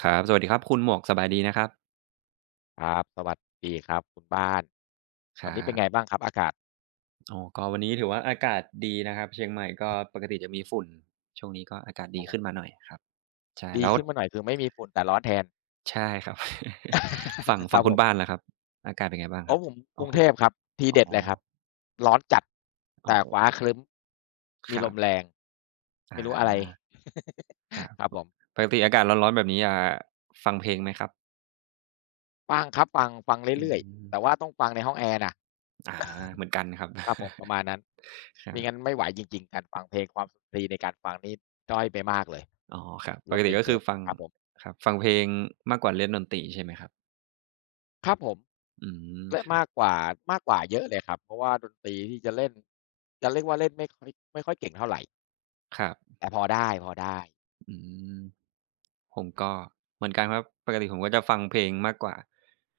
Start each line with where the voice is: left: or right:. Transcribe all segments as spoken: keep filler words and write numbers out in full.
right: ครับสวัสดีครับคุณหมวกสบายดีนะครับ
left: ครับสวัสดีครับคุณบ้าน
right: ค
left: วัน
right: รั
left: นี้เป็นไง
right: บ
left: บ้างครับอากาศ
right: อ๋อก็วันนี้ถือว่าอากาศดีนะครับเชียงใหม่ก็ปกติจะมีฝุ่นช่วงนี้ก็อากาศดี
left: อ๋อ
right: ขึ้นมาหน่อยครับใช่
left: ดี
right: แล้ว
left: ขึ้นมาหน่อยคือไม่มีฝุ่นแต่ร้อนแทน
right: ใช่ครับ ฝั่ง
left: ค
right: ฝั่ง
left: รับ
right: คุ
left: ผ
right: ณบ้าน
left: ม
right: ล่ะครับอากาศเป็นไงบ้างค
left: โอ้
right: รั
left: อ
right: บ
left: ผม
right: อ๋
left: ก
right: อ
left: รุง
right: คุ
left: เท
right: ณ
left: พครับที
right: อ๋อ
left: เด็ดเลยครับร้อนจัด
right: อ๋
left: แต่ฟ้า
right: อ
left: ครึ้ม
right: ค
left: มี
right: รั
left: ลมแร
right: บ
left: งไม่
right: อา
left: รู้อะไร
right: ครับ
left: ครับผม
right: ปกติอากาศร้อนๆแบบนี้อ่าฟังเพลงไหมครับ
left: ฟังครับฟังฟัง
right: อื
left: เรื่อย
right: ม
left: ๆแต่ว่าต้องฟังในห้องแอร์นะ
right: อาเหมือนกันครับ
left: ครับผมประมาณนั้น
right: ครั
left: ไม่งั้น
right: บ
left: ไม่ไหวจริงๆการฟังเพลงความสุนทรีย์ในการฟังนี่ด้อยไปมากเลย
right: อ๋อครับป
left: ลด
right: ก
left: ไป
right: ติก็
left: เย
right: คือ
left: อะ
right: ฟัง
left: ครับผม
right: ครับฟังเพลงมากกว่าเล่นดนตรีใช่ไหมครับ
left: ครับผม
right: อืม
left: และ
right: ครับ
left: มากกว่ามากกว่าเยอะเลยครับเพราะว่าดนตรีที่จะเล่นจะเรียกว่าเล่นไม่ค่อยไม่ค่อยเก่งเท่าไร
right: ครับ
left: แต่พอได้พอได้
right: อืมผมก็เหมือนกันครับปกติผมก็จะฟังเพลงมากกว่า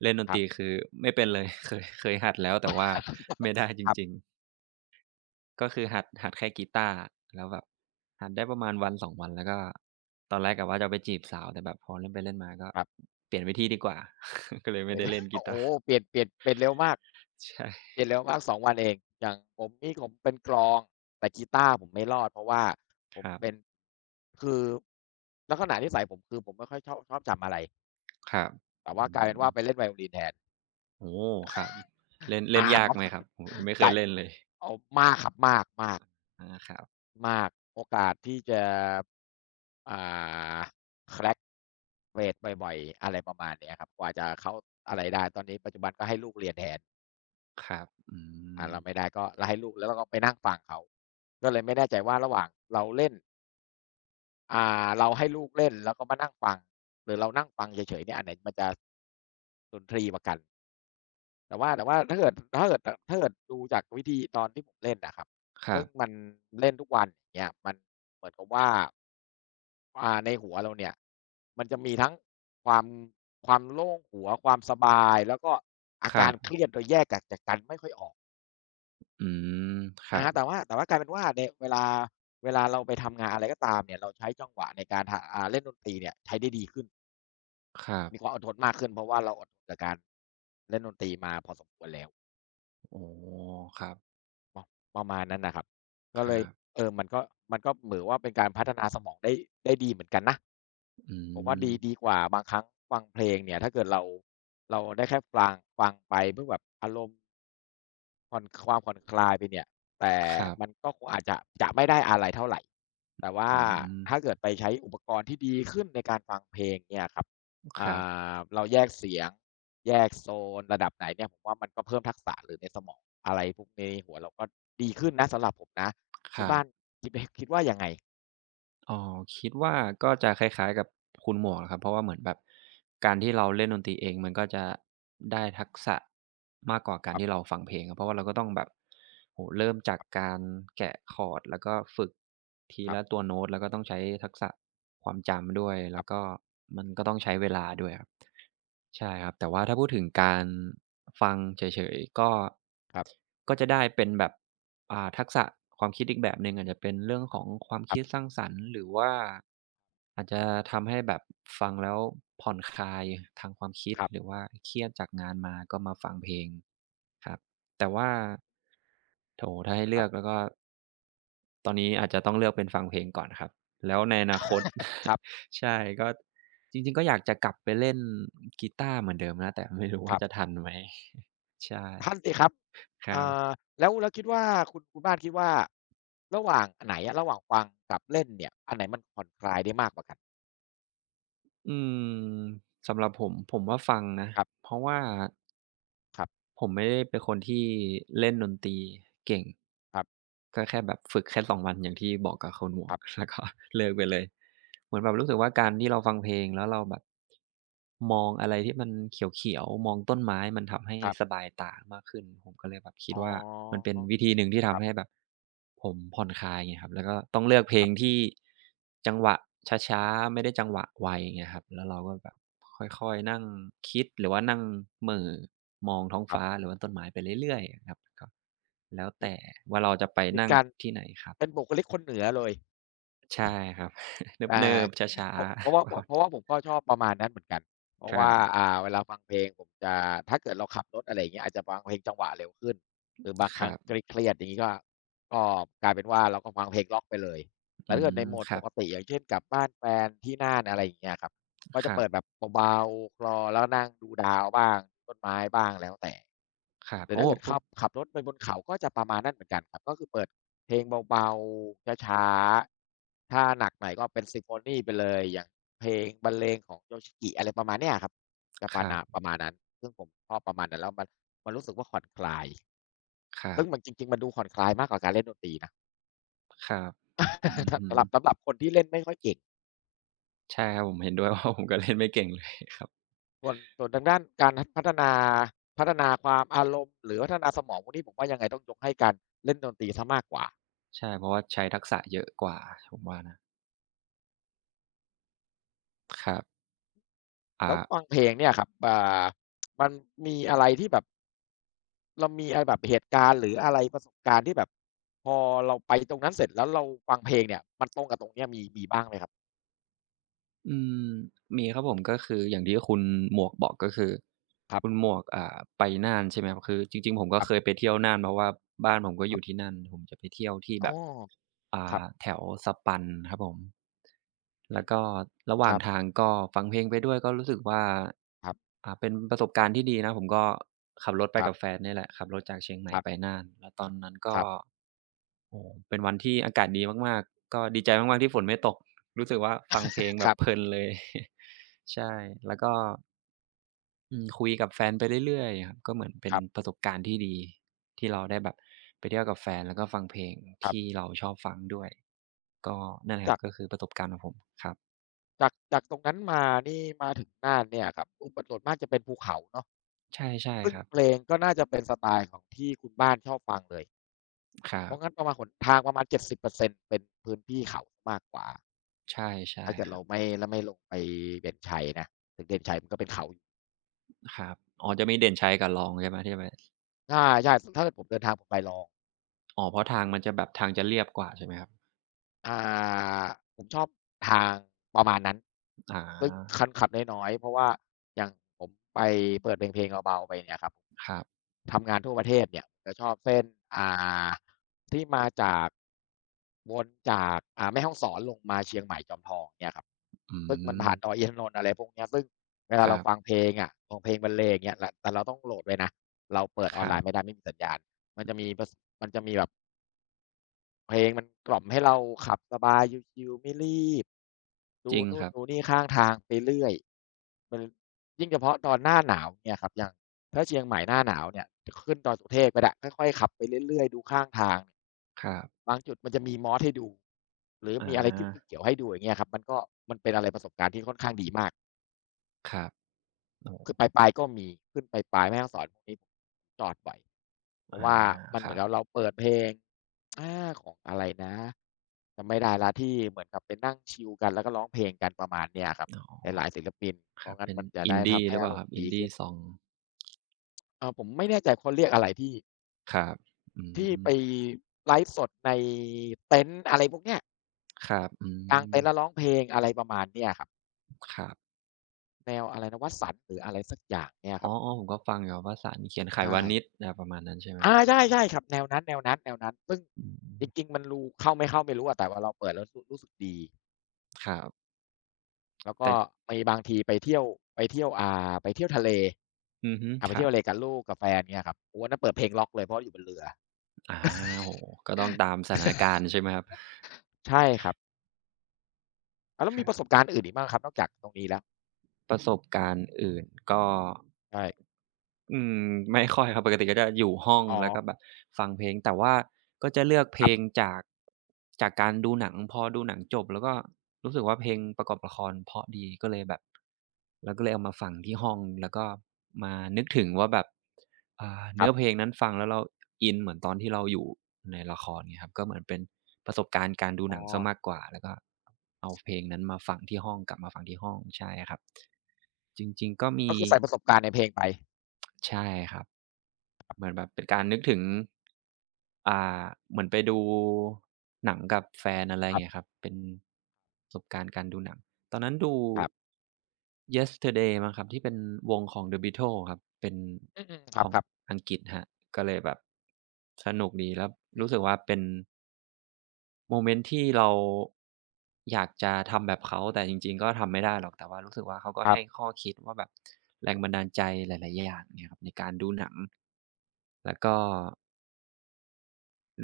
right: เล่นดน
left: ค
right: ต
left: รั
right: รี
left: บ
right: คือไม่เป็นเลย เคยเคยหัดแล้วแต่ว่าไม่
left: ค
right: ได้จ
left: ร
right: ริง
left: ั
right: ๆก็คือหัดหัดแค่กีตาร์แล้วแบบหัดได้ประมาณวันสองวันแล้วก็ตอนแรกกะว่าจะเอาไปจีบสาวแต่แบบพอเล่นไปเล่นมาก็
left: บๆ
right: เปลี่ยนวิธีดีกว่า ก็เลยไม่
left: เห็น
right: ได้
left: ไหม
right: เล่น กี
left: โอ้
right: ตาร์
left: โฮเปลี่ยนเปลี่ยนเปลี่ยนเร็วมาก
right: ใช่
left: เปลี่ยนเร็วมากสองวันเองอย่างผมนี่ผมเป็นกลองแต่กีตาร์ผมไม่รอดเพราะว่าผ
right: ค
left: ม
right: รับ
left: เป็นคือลักษณะนิสัยผมคือผมไม่ค่อยชอบชอบจำอะไร
right: ครับ
left: แต่
right: อื
left: ว่ากลายเป็น
right: ม
left: ว่าไปเล่นไวโอลินแทน
right: โอ้โฮครับเล่นเล่น
left: อา
right: ยา
left: ป
right: ก
left: ระมา
right: ไหม
left: ณ
right: ครับโอ้โฮยังไม่เค
left: ก
right: ย
left: ลาย
right: เล่นเลย
left: โอ้มากครับมากมาก
right: อาครับ
left: มากโอกาสที่จะอ่า crack เวตบ่อยๆอะไรประมาณเนี้ยครับกว่าจะเข้าอะไรได้ตอนนี้ปัจจุบันก็ให้ลูกเรียนแทน
right: ครับอื
left: อ่า
right: ม
left: เราไม่ได้ก็เราให้ลูกแล้วเราก็ไปนั่งฟังเขาก็เลยไม่แน่ใจว่าระหว่างเราเล่นอ่าเราให้ลูกเล่นแล้วก็มานั่งฟังหรือเรานั่งฟังเฉยๆเนี่ยอันไหนมันจะสุนทรีย์กว่ากัน แต่ว่าแต่ว่าถ้าเกิดถ้าเกิดถถ้าเกิดดูจากวิธีตอนที่ผมเล่นอะครับ
right: ครั
left: ซึ่ง
right: บ
left: มันเล่นทุกวันอย่างเงี้ยมันเหมือนกับว่าอ่าในหัวเราเนี่ยมันจะมีทั้งความความโล่งหัวความสบายแล้วก็อา
right: ครั
left: การเค
right: บ
left: รียดโดยแยกกักจากกันไม่ค่อยออก
right: อืมครั
left: อะ
right: บ
left: แต่ว่าแต่ว่ากลายเป็นว่าในเวลาเวลาเราไปทำงานอะไรก็ตามเนี่ยเราใช้จังหวะในการทอ่าเล่นดนตรีเนี่ยใช้ได้ดีขึ้น
right: ครับ
left: มีความอดทนมากขึ้นเพราะว่าเราอดทนกับการเล่นดนตรีมาพอสมควรแล้ว
right: โอ้ครับ
left: ปประมาณนั้นน่ะครับ
right: ค
left: ก็เล
right: รั
left: ย
right: บ
left: เออมันก็มันก็เหมือว่าเป็นการพัฒนาสมองได้ได้ดีเหมือนกันนะ
right: อื
left: ผมว่า
right: ม
left: ดีดีกว่าบางครั้งฟังเพลงเนี่ยถ้าเกิดเราเราได้แค่ฟลังฟังไปเพื่อแบบอารมณ์ผ่อนความผ่อนคลายไปเนี่ยแต่
right: ครับ
left: มันก็คงอาจจะจะไม่ได้อะไรเท่าไรแต่ว่า
right: อืม
left: ถ้าเกิดไปใช้อุปกรณ์ที่ดีขึ้นในการฟังเพลงเนี่ยครับ
right: ค
left: อ่
right: รับ
left: าเราแยกเสียง แยกโซนระดับไหนเนี่ยผมว่ามันก็เพิ่มทักษะหรือในสมองอะไรพวกนี้หัวเราก็ดีขึ้นนะสำหรับผมนะ
right: ค
left: คุณ
right: รั
left: บ้า
right: บ
left: นคิดคิดว่ายังไง
right: อ๋อคิดว่าก็จะคล้ายๆกับคุณหมวกนะครับเพราะว่าเหมือนแบบการที่เราเล่นดนตรีเองมันก็จะได้ทักษะมากกว่ากา
left: ค
right: ร
left: รั
right: ที่เรา
left: บ
right: ฟังเพลงอะเพราะว่าเราก็ต้องแบบโอ้โฮเริ่มจากการแกะคอร์ดแล้วก็ฝึกที
left: ครั
right: ละตั
left: บ
right: วโน้ตแล้วก็ต้องใช้ทักษะความจำด้วย
left: ค
right: แล้
left: รั
right: วก็
left: บ
right: มันก็ต้องใช้เวลาด้วยครับ ใช่ครับแต่ว่าถ้าพูดถึงการฟังเฉยๆก็
left: ครับ
right: ก็จะได้เป็นแบบอ่าทักษะความคิดอีกแบบหนึ่งอาจจะเป็นเรื่องของความ
left: ค
right: คิ
left: รั
right: ด
left: บ
right: สร้างสรรค์หรือว่า อาจจะทำให้แบบฟังแล้วผ่อนคลายทางความคิด
left: ครั
right: หรือ
left: บ
right: ว่าเครียดจากงานมาก็มาฟังเพลงครับแต่ว่าโอถ้าให้
left: ค
right: เลื
left: รั
right: อกแล้ว
left: บ
right: ก็ตอนนี้อาจจะต้องเลือกเป็นฟังเพลงก่อนครับแล้วในอนาคต
left: ครับ
right: ใช่ก็จริงๆก็อยากจะกลับไปเล่นกีตาร์เหมือนเดิมนะแต่ไม่รู้ว่าจะ
left: คั
right: ทันไหม ใช่
left: นนสิครับ
right: ครั
left: อ่า
right: บ
left: แล้วแล้วคิดว่าคุณคุณบ้านคิดว่าระหว่างอันไหนอะระหว่างฟังกับเล่นเนี่ยอันไหนมันผ่อนคลายได้มากกว่ากัน
right: อืมสำหรับผมผมว่าฟังนะ
left: ครับ
right: เพราะว่า
left: ครับ
right: ผมไม่ได้เป็นคนที่เล่นดนตรีเก่ง
left: ครับ
right: ก็แค่แบบฝึกแค่สองวันอย่างที่บอกกับคุณหมว
left: ค
right: ก
left: รั บ
right: แล้วก็เลิกไปเลยเหมือนแบบรู้สึกว่าการที่เราฟังเพลงแล้วเราแบบมองอะไรที่มันเขียวๆมองต้นไม้มันทำให้
left: ครั
right: ส
left: บ
right: บายตามากขึ้นผมก็เลยแบบคิด
left: อ๋อ
right: ว่ามันเป็นวิธีหนึ่งที่
left: ค
right: ทำ
left: รั
right: ให้แบ
left: บ
right: บผมผ่อนคลายเงี้ยครับแล้วก็ต้องเลือกเพล
left: ครั
right: ง
left: บ
right: ที่จังหวะช้าๆไม่ได้จังหวะไวเงี้ยครับแล้วเราก็แบบค่อยๆนั่งคิดหรือว่านั่งเหม่อ มองท้อง
left: ครั
right: ฟ้า
left: บ
right: หรือว่าต้นไม้ไปเรื่อยๆครับก็แล้ว
left: นี่
right: แต่ว่าเราจะไป
left: เป็น
right: นั่ง
left: การ
right: ที่ไหนครับ
left: เป็นบุคลิกคนเหนือเลย
right: ใช่ครับ
left: อ
right: เนิ
left: า
right: บๆช้า
left: เพราะ
right: ๆ
left: เพราะ ว่า
right: ประมา
left: เพราะ
right: ณ
left: ว่าผมก็ชอบประมาณนั้นเหมือนกันเพ
right: ค
left: ราะ
right: รั
left: ว่า
right: บ
left: อ่าเวลาฟังเพลงผมจะถ้าเกิดเราขับรถอะไรอย่างเงี้ยอาจจะฟังเพลงจังหวะเร็วขึ้นหรือบาง
right: ค
left: ครั้
right: รั
left: ง
right: บ
left: เครียดๆอย่างงี้ก็ก็กลายเป็นว่าเราก็ฟังเพลงร็อกไปเลยแต่
right: อื
left: ถ้าเกิดใน
right: ม
left: โหมด
right: ครั
left: ป
right: บ
left: กติอย่างเช่นกลับบ้านแฟนที่น่านอะไรอย่างเงี้ยครับก็
right: ค
left: จะ
right: รั
left: เปิดแบ
right: บ
left: บเบาๆคลอแล้วนั่งดูดาวบ้างต้นไม้บ้างแล้วแต่
right: ครับ
left: หรือ
right: โอ้
left: ถ้าเกิด
right: พูด
left: ขับขับรถไปบนเขาก็จะประมาณนั้นเหมือนกันครับก็คือเปิดเพลงเบาๆช้าๆถ้าหนักหน่อยก็เป็นซิมโฟนีไปเลยอย่างเพลงบรรเลงของ Yoshiki อะไรประมาณเนี้ยครับจะ
right: ค
left: ปา
right: รั
left: นา
right: บ
left: ประมาณนั้นซึ่งผมชอบประมาณนั้นแล้วมันมันรู้สึกว่าผ่อนคลาย
right: ครั
left: ซึ่
right: บ
left: งมันจริงๆมันดูผ่อนคลายมากกว่าการเล่นดนตรีนะ
right: ครับอื อ
left: ถ้า
right: ฮึ
left: สำหรับสำหรับคนที่เล่นไม่ค่อยเก่ง
right: ใช่ครับผมเห็นด้วย ว่าผมก็เล่นไม่เก่งเลยครับ
left: ส่วนส่วนทางด้านการทพัฒนาพัฒนาความอารมณ์หรือพัฒนาสมองพวกนี้ผมว่ายังไงต้องยกให้การเล่นดนตรีเสียมากกว่า
right: ใช่เพราะว่าใช้ทักษะเยอะกว่าผมว่านะครับ
left: แล้วฟั
right: อ่า
left: งเพลงเนี่ยครับอ่ามันมีอะไรที่แบบเรามีอะไรแบบเหตุการณ์หรืออะไรประสบการณ์ที่แบบพอเราไปตรงนั้นเสร็จแล้วเราฟังเพลงเนี่ยมันตรงกับตรงเนี้ยมีมีบ้างไหมครับ
right: อืมมีครับผมก็คืออย่างที่คุณหมวกบอกก็คือ
left: ครั
right: คุณ
left: บ
right: หมวกอ่าไปน่านใช่ไหมครับคือจริงๆผมก็
left: ครั
right: เคย
left: บ
right: ไปเที่ยวน่านเพราะว่าบ้านผมก็
left: ค
right: อ
left: รั
right: ยู่
left: บ
right: ที่นั่นผมจะไปเที่ยวที่
left: อ๋
right: แบ
left: อ
right: บ
left: ครั
right: อ่า
left: บ
right: แถวสปันครับผม
left: อื
right: แล้ว
left: ม
right: ก็ระห
left: ค
right: ว่าง
left: รับ
right: ทางก็ฟังเพลงไปด้วยก็รู้สึกว่า
left: ครับ
right: อ่าเป็นประสบการณ์ที่ดีนะผมก็ขับรถไป
left: ครั
right: กับแฟ
left: บ
right: นเนี่ยแหละขับรถจากเชียงใหม่
left: ครั
right: ไป
left: บ
right: น่านแล้วตอนนั้นก็
left: ครับ
right: โอ้โฮเป็นวันที่อากาศดีมากๆก็ดีใจมากๆที่ฝนไม่ตกรู้สึกว่าฟังเพลงแบ
left: ค
right: บ
left: รั
right: เพ
left: บ
right: ลินเลย ใช่แล้วก็อืมคุยกับแฟนไปเรื่อยๆครับก็เหมือนเป็น
left: ครั
right: ป
left: บ
right: ระสบการณ์ที่ดีที่เราได้แบบไปเที่ยวกับแฟนแล้วก็ฟังเพลง
left: ครั
right: ที่
left: บ
right: เราชอบฟังด้วยก็นั่นแหละครั
left: จา
right: บ
left: ก
right: ก็คือประสบการณ์ของผมครับ
left: จากจากตรงนั้นมานี่มาถึงน่านเนี่ยครับอุปส่วนมากจะเป็นภูเขาเนาะ
right: ใช่ใช่
left: ซึ่
right: ค
left: ง
right: รับ
left: เพลงก็น่าจะเป็นสไตล์ของที่คุณบ้านชอบฟังเลย
right: ครั
left: เพราะงั้
right: บ
left: นประมาณหนทางประมาณเจ็ดสิบเปอร์เซ็นต์เปอร์เซ็นต์เป็นพื้นที่เขามากกว่า
right: ใช่ใช่
left: ถ้าเกิด
right: ครับ
left: เราไม่แล้วไม่ลงไปเด่นชัยนะถึงเด่นชัยมันก็เป็นเขา
right: ครับอ๋อจะมีเด่นชัยกับรองใช่ไหมที่จะไป
left: ใช่ๆถ้าเกิดผมเดินทางผมไปลอง
right: อ๋อเพราะทางมันจะแบบทางจะเรียบกว่าใช่ไหมครับ
left: อ่าผมชอบทางประมาณนั้น
right: อา
left: ซึ่งคันขับน้อยๆเพราะว่าอย่างผมไปเปิดเพลงๆเบาๆไปเนี่ยครับ
right: ครับ
left: ทำงานทั่วประเทศเนี่ยจะชอบเส้นอ่าที่มาจากวนจากอ่าแม่ฮ่องสอนลงมาเชียงใหม่จอมทองเนี่ยครับ
right: อื
left: ซึ่งมัน
right: ม
left: ผ่านดอยอินทนนท์อะไรพวกเนี้ยซึ่งเวลา
right: ค
left: เรา
right: รั
left: ฟัง
right: บ
left: เพลงอะของเพลงบรรเลงอย่างเงี้ยลแต่เราต้องโหลดไว้นะเราเปิดอ
right: ค
left: อนไล
right: รับ
left: น์ไม่ได้ไม่มีสัญญาณมันจะมีพมันจะมีแบบ เพลงมันกล่อมให้เราขับสบายชิลๆไม่รีบ
right: จ
left: ดู
right: ริงค
left: นู่น
right: รับ
left: ดูนี่ข้างทางไปเรื่อยมันยิ่งเฉพาะตอนหน้าหนาวเนี่ยครับอย่างถ้าเชียงใหม่หน้าหนาวเนี่ยจะขึ้นดอยสุเทพก็ไปแล้ค่อยๆขับไปเรื่อยๆดูข้างทาง
right: ครับ
left: บางจุดมันจะมีมอสให้ดูหรือ
right: อา
left: มีอะไรที่ที่เขียวๆให้ดูอย่างเงี้ยครับมันก็มันเป็นอะไรประสบการณ์ที่ค่อนข้างดีมาก
right: ครับโอ้โฮ
left: คือปลายๆก็มีขึ้นปลายๆแม่ฮ่องสอนพวกนี้จอดบ่อยเพราะ
right: อา
left: ว่ามัน
right: ค
left: เหมื
right: รั
left: อนกับ
right: บ
left: เราเปิดเพลงอาของอะไรนะจำไม่ได้แล้วที่เหมือนกับไปนั่งชิลกันแล้วก็ร้องเพลงกันประมาณเนี้ยครับ
right: อ๋
left: ห
right: อ
left: ลายๆศิลปิน
right: ค
left: เพ
right: รั
left: ราะ
right: บ
left: งั้
right: เป็
left: น
right: น
left: มันจะได้
right: Indie
left: ทำ
right: ห
left: ให้
right: รือเป
left: อา
right: ล่า
left: ร
right: ค
left: ม
right: รับ
left: ณ์ดี
right: Indie
left: ขึ้น
right: Song
left: เออผมไม่แน่ใจเขาเรียกอะไรที่
right: ครับอื
left: ที่
right: ม
left: ไปไลฟ์สดในเต็นท์อะไรพวกเนี้ย
right: ครับอื
left: กาง
right: ม
left: เต็นท์แล้วร้องเพลงอะไรประมาณเนี้ยครับ
right: ครับ
left: แนวอะไรนะวสันต์หรืออะไรสักอย่างเนี่ยค
right: อ๋
left: รั
right: อ
left: บ
right: ๆผมก็ฟังอยู่ครับวสันต์เขียนไข
left: ใช่
right: วานิชอะไรประมาณนั้นใช่ไหมค
left: อา
right: รับ
left: ใช่ใช่ครับแนวนั้นแนวนั้นแนวนั้นซึ่ง
right: อื
left: จริ
right: ม
left: งๆมันรูเข้าไม่เข้าไม่รู้อะแต่ว่าเราเปิดแล้วรู้รู้สึกดี
right: ครับ
left: แล้ว
right: แต่
left: ก็มีบางทีไปเที่ยวไปเที่ยวอ่าไปเที่ยวทะเล
right: อือฮึ
left: อ่าไป
right: ครั
left: เที่ย
right: บ
left: วทะเลกับลูกกับแฟนเงี้ยครับโอ้อันนั้นเปิดเพลงร็อกเลยเพราะอยู่บนเรือ
right: อาโอ้โฮก็ต้องตามสถานการณ์ใช่ไหมครับ
left: ใช่ครับอาแล้ว
right: ค
left: มี
right: รั
left: ประ
right: บ
left: สบการณ์อื่นอีกบ้างครับนอกจากตรงนี้แล้ว
right: ประสบการณ์อื่นก็
left: ใช่
right: อืมไม่ค่อยครับปกติก็จะอยู่ห้อง
left: อ๋
right: แล้วก็แบ
left: อ
right: บฟังเพลงแต่ว่าก็จะเลือกเพล
left: ค
right: ง
left: ร
right: จากจากการดูหนังพอดูหนังจบแล้วก็รู้สึกว่าเพลงประกอบละครเพราะดีก็เลยแบบเราก็เลยเอามาฟังที่ห้องแล้วก็มานึกถึงว่าแบบอ่าเนื้
left: ั
right: อ
left: บ
right: เพลงนั้นฟังแล้วเราอินเหมือนตอนที่เราอยู่ในละครเงี้ยครับก็เหมือนเป็นประสบการณ์การดู
left: ๆ
right: ห
left: อ๋
right: นั
left: อ
right: งเสียมากกว่าแล้วก็เอาเพลงนั้นมาฟังที่ห้องกลับมาฟังที่ห้องใช่ครับจริงๆก็มี
left: ก็คือใส่ประสบการณ์ในเพลงไป
right: ใช่ครับ เหมือนแบบเป็นการนึกถึงอ่าเหมือนไปดูหนังกับแฟนอะไรอย่างเงี้ยค
left: ค
right: รับเป็นประสบการณ์การดูหนัง ตอนนั้นดู
left: รับๆ
right: เยสเตอร์เดย์ มั้งครับที่เป็นวงของ เดอะบีเทิลส์ ครับเป็น
left: อืมๆค
right: ของ
left: รับ
right: อังกฤษครับก็เลยแบบสนุกดีแล้ว
left: ๆอื
right: รู้สึก
left: ม
right: ว่าเป็นโมเมนต์ที่เราอยากจะทำแบบเขา แต่จริงๆก็ทำไม่ได้หรอก แต่ว่ารู้สึกว่าเขาก็
left: ค
right: ให้
left: ร
right: ข้อคิดว่าแบบแรงบันดาลใจหลายๆ อย่างเงี้ยครับในการดูหนังแล้วก็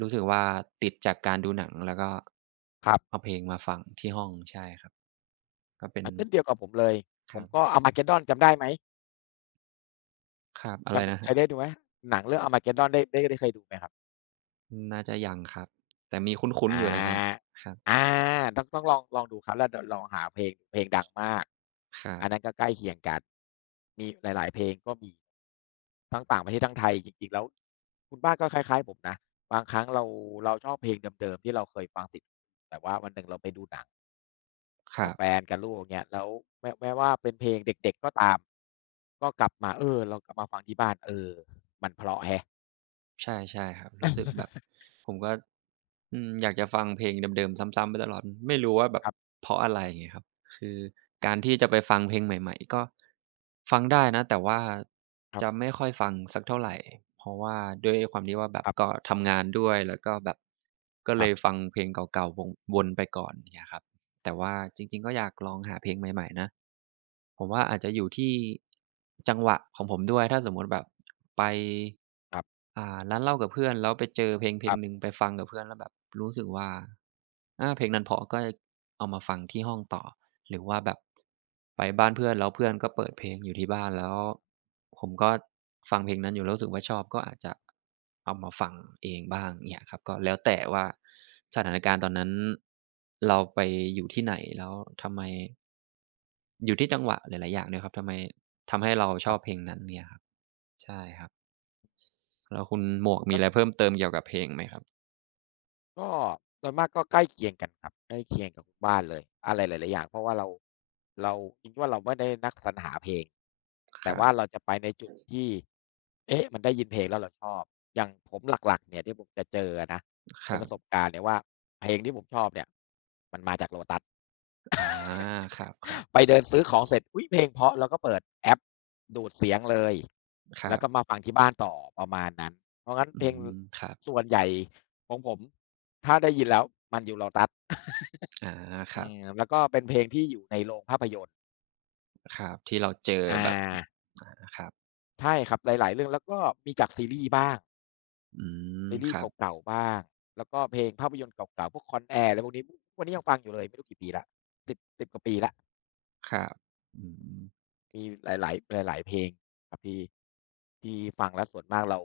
right: รู้สึกว่าติดจากการดูหนังแล้วก็
left: ับ
right: เอา
left: ๆ
right: เพลงมาฟังที่ห้องใช่ครับก็เป็น
left: อาเช่นเดียวกับผมเลย
right: ค
left: ผ
right: รั
left: มก็
right: บ
left: Armageddon จำได้ไหม
right: ครับอะไรนะ
left: จำ
right: ค
left: เค
right: รั
left: ยได้
right: บ
left: ดูไหมหนังเรื่อง Armageddon ได้ได้ได้เคยดูไหมครับ
right: น่าจะยังครับแต่มีคุ้น
left: อ
right: ๆอยู่นะครับ
left: า
right: ครับ
left: อาต้องต้องลองลองดูครับแล้วเดี๋ยวลองหาเพลงเพลงดังมาก
right: ครั
left: อันนั้น
right: บ
left: ก็ใกล้เคียงกันมีหลายๆเพลงก็มีทั้งต่างประเทศทั้งไทยจริงๆแล้วคุณบ้านก็คล้ายๆผมนะบางครั้งเราเราชอบเพลงเดิมๆที่เราเคยฟังติดแต่ว่าวันหนึ่งเราไปดูหนัง
right: ครั
left: กับ
right: บ
left: แฟนกับลูกอย่างเงี้ยแล้วแม้แม้ว่าเป็นเพลงเด็กๆก็ตามก็กลับมาเออเรากลับมาฟังที่บ้านเออมันเพราะแฮะ
right: ใช่ใช่ครับรู้สึกแบบผมก็อืมอยากจะฟังเพลงเดิมๆซ้ำๆไปตลอดไม่รู้ว่าแบบ
left: ครับ
right: เพราะอะไรอย่างเงี้ยครับคือการที่จะไปฟังเพลงใหม่ๆก็ฟังได้นะแต่ว่า
left: ครั
right: จะ
left: บ
right: ไม่ค่อยฟังสักเท่าไรเพราะว่าด้วยความที่ว่าแบบ
left: ครั
right: ก็
left: บ
right: ทำงานด้วยแล้วก็แบบก็
left: ค
right: เล
left: รั
right: ย
left: บ
right: ฟังเพลงเก่าๆวงวนไปก่อนอย่างเงี้ยครับ แต่ว่าจริงๆก็อยากลองหาเพลงใหม่ๆนะผมว่าอาจจะอยู่ที่จังหวะของผมด้วยถ้าสมมุติแบบไป
left: ครับ
right: อ่าร้านเหล้ากับเพื่อนแล้วไปเจอเพลงเพล
left: ค
right: ง
left: รั
right: หนึ่ง
left: บ
right: ไปฟังกับเพื่อนแล้วแบบรู้สึกว่าอาเพลงนั้นเพราะก็เอามาฟังที่ห้องต่อ หรือว่าแบบไปบ้านเพื่อนแล้วเพื่อนก็เปิดเพลงอยู่ที่บ้านแล้วผมก็ฟังเพลงนั้นอยู่แล้วรู้สึกว่าชอบก็อาจจะเอามาฟังเองบ้างเนี่ยครับก็แล้วแต่ว่าสถานการณ์ตอนนั้นเราไปอยู่ที่ไหนแล้วทำไมอยู่ที่จังหวะหลายๆอย่างด้วยครับทำไมทำให้เราชอบเพลงนั้นเนี่ยครับใช่ครับแล้วคุณหมวก
left: ค
right: มี
left: รั
right: อะไร
left: บ
right: เพิ่มเติมเกี่ยวกับเพลงไหมครับ
left: ก็ก็โดยมากก็ใกล้เคียงกันครับใกล้เคียงกับคุณบ้านเลยอะไรหลายๆอย่างเพราะว่าเราเราคิดว่าเราไม่ได้นักสรรหาเพลง
right: ค
left: แต่
right: รับ
left: ว่าเราจะไปในจุดที่เอ๊ะมันได้ยินเพลงแล้วเราชอบอย่างผมหลักๆเนี่ยที่ผมจะเจออะนะ
right: ค
left: เป็น
right: รั
left: ประสบ
right: บ
left: การณ์เนี่ยว่าเพลงที่ผมชอบเนี่ยมันมาจากโลตัส
right: อาครั
left: ไป
right: บ
left: เดินซื้อของเสร็จอุ๊ยเพลงเพราะแล้วก็เปิดแอปดูดเสียงเลย
right: ๆครั
left: แล้ว
right: บ
left: ก็มาฟังที่บ้านต่อประมาณนั้นเพราะงั้น
right: อื
left: เพลง
right: มครับ
left: ส่วนใหญ่ของผมถ้าได้ยินแล้วมันอยู่ Lotus
right: อาค
left: อื
right: รับ
left: มแล้วก็เป็นเพลงที่อยู่ในโรงภาพยนตร์
right: ครับที่เราเจอ
left: อา
right: แบบอาครับ
left: ใช่ครับหลายๆเรื่องแล้วก็มีจากซีรีส์บ้าง
right: อืม
left: ซี
right: ค
left: รีส์
right: รับ
left: เก่าๆบ้างแล้วก็เพลงภาพยนตร์เก่าๆพวก Con Air อะไรพวกนี้ทุกวันนี้ยังฟังอยู่เลยไม่รู้กี่ปีแล้ว สิบ- กว่าปีแล้ว
right: ครับอืม
left: มีหลายๆหลายๆเพลงครับที่ที่ฟังแล้วส่วนมากเรา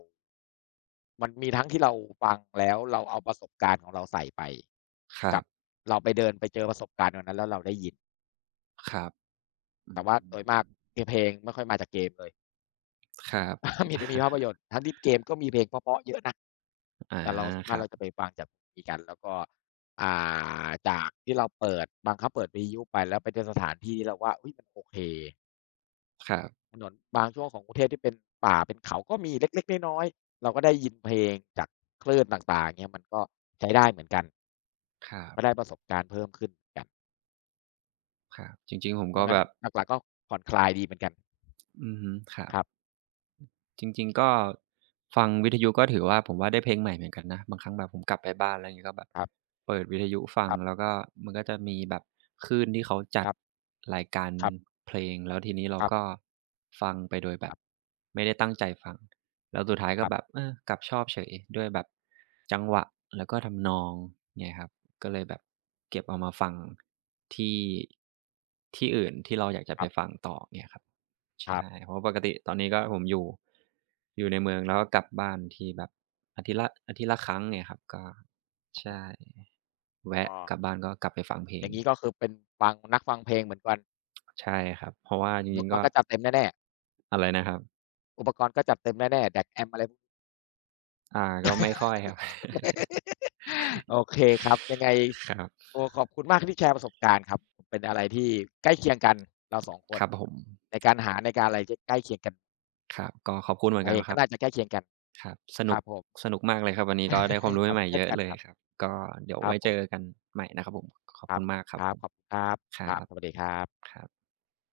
left: มันมีทั้งที่เราฟังแล้วเราเอาประสบการณ์ของเราใส่ไป
right: ครั
left: กับ
right: บ
left: เราไปเดินไปเจอประสบการณ์วันนั้นแล้วเราได้ยิน
right: ครับอื
left: แต่ว่าโดยมาก
right: ม
left: คือเพลงไม่ค่อยมาจากเกมเลย
right: ครับ
left: มีแต่มีภาพยนตร์ ทั้งที่เกมก็มีเพลงเพราะๆเยอะนะ
right: อา
left: แต่เราส่วน
right: ค
left: มาก
right: รับ
left: เราจะไปฟังจากมีกันแล้วก็อ่าจากที่เราเปิดบังคับเปิดวิทยุไปแล้วไปเจอสถานที่ที่เราว่าอุ๊ยมันโอเค
right: ครับ
left: ถนนบางช่วงของกรุงเทพที่เป็นป่าเป็นเขาก็มีเล็กๆน้อยๆเราก็ได้ยินเพลงจากคลื่นต่างๆเงี้ยมันก็ใช้ได้เหมือนกัน
right: ครับ
left: ก็ได้ประสบการณ์เพิ่มขึ้นเหมือนกัน
right: ครับจริงๆผม
left: เพ
right: ก็
left: ราะงั้
right: แบ
left: น
right: บ
left: หลักๆก็ผ่อนคลายดีเหมือนกัน
right: อือฮึครับ
left: ครับ
right: จริงๆก็ฟังวิทยุก็ถือว่าผมว่าได้เพลงใหม่เหมือนกันนะบางครั้งแบบผมกลับไปบ้านอะไรอย่างงี้ก็แบบ
left: ครับ
right: เปิดวิทยุฟัง
left: ครั
right: แล้ว
left: บ
right: ก็มันก็จะมีแบบคลื่นที่เขาจัด
left: ครับ
right: รายการ
left: ครับ
right: เพลงแล้วทีนี้เรา
left: ครั
right: ก็
left: บ
right: ฟังไปโดยแบ
left: ค
right: บ
left: รับ
right: ไม่ได้ตั้งใจฟังแล้วสุดท้าย
left: ค
right: ก็
left: รั
right: แบบ
left: บ
right: เออกลับชอบเฉยด้วยแบบจังหวะแล้วก็ทำนองเงี้ยครับก็เลยแบบเก็บเอามาฟังที่ที่อื่นที่เราอยากจะ
left: ค
right: ไป
left: รั
right: ฟัง
left: บ
right: ต่อเงี้ยครับ
left: ครั
right: ใช่
left: บ
right: เพราะปกติตอนนี้ก็ผมอยู่อยู่ในเมืองแล้วก็กลับบ้านทีแบบอาทิตย์ละอาทิตย์ละครั้งเนี่ยครับก็ใช่
left: อ๋
right: แวะ
left: อ
right: กลับบ้านก็กลับไปฟังเพล
left: อ
right: ง
left: ย่างงี้ก็คือเป็นฟังนักฟังเพลงเหมือนกัน
right: ใช่ครับเพราะว่าจ
left: อุป
right: ริง
left: ก
right: ๆ
left: ร
right: ก็
left: ณ์ก็จัดเต็มแน่
right: อะไรนะครับ
left: ๆอุปกรณ์ก็จัดเต็มแน่ๆ ดี เอ ซี-เอ เอ็ม อะไรพวก
right: อ่าก็ไม่ค่อยครับ
left: โอเคครับยังไง
right: ครับ
left: โอ้ขอบคุณมากที่แชร์ประสบการณ์ครับเป็นอะไรที่ใกล้เคียงกันเราสองค
right: ค
left: น
right: รับผม
left: ในการหาในการอะไรที่ใกล้เคียงกัน
right: ครับก็ขอบคุณเหมือน
left: เรา
right: กัน
left: เอง
right: ค
left: ก็
right: รับ
left: น่าจะใกล้เคียงกัน
right: ครับส
left: ค
right: นุก
left: รับผม
right: สนุกมากเลยครับวันนี้ก็ได้ความรู้
left: ครับ
right: ใหม่ๆ
left: เช่
right: เย
left: น
right: อะ
left: กัน
right: เล
left: ค
right: ย
left: รั
right: ครับ
left: บ
right: ก็เดี๋ยว
left: ครับ
right: ไว้
left: ผ
right: เจ
left: ม
right: อกันใหม่นะครับผมขอบ
left: ครั
right: คุ
left: บ
right: ณมากครั
left: ค
right: บ
left: รั
right: ผ
left: บ
right: ม
left: ขอบคุณครับ
right: ค
left: ค
right: รั
left: รับ
right: บ
left: สวัสดีครับ
right: ครับ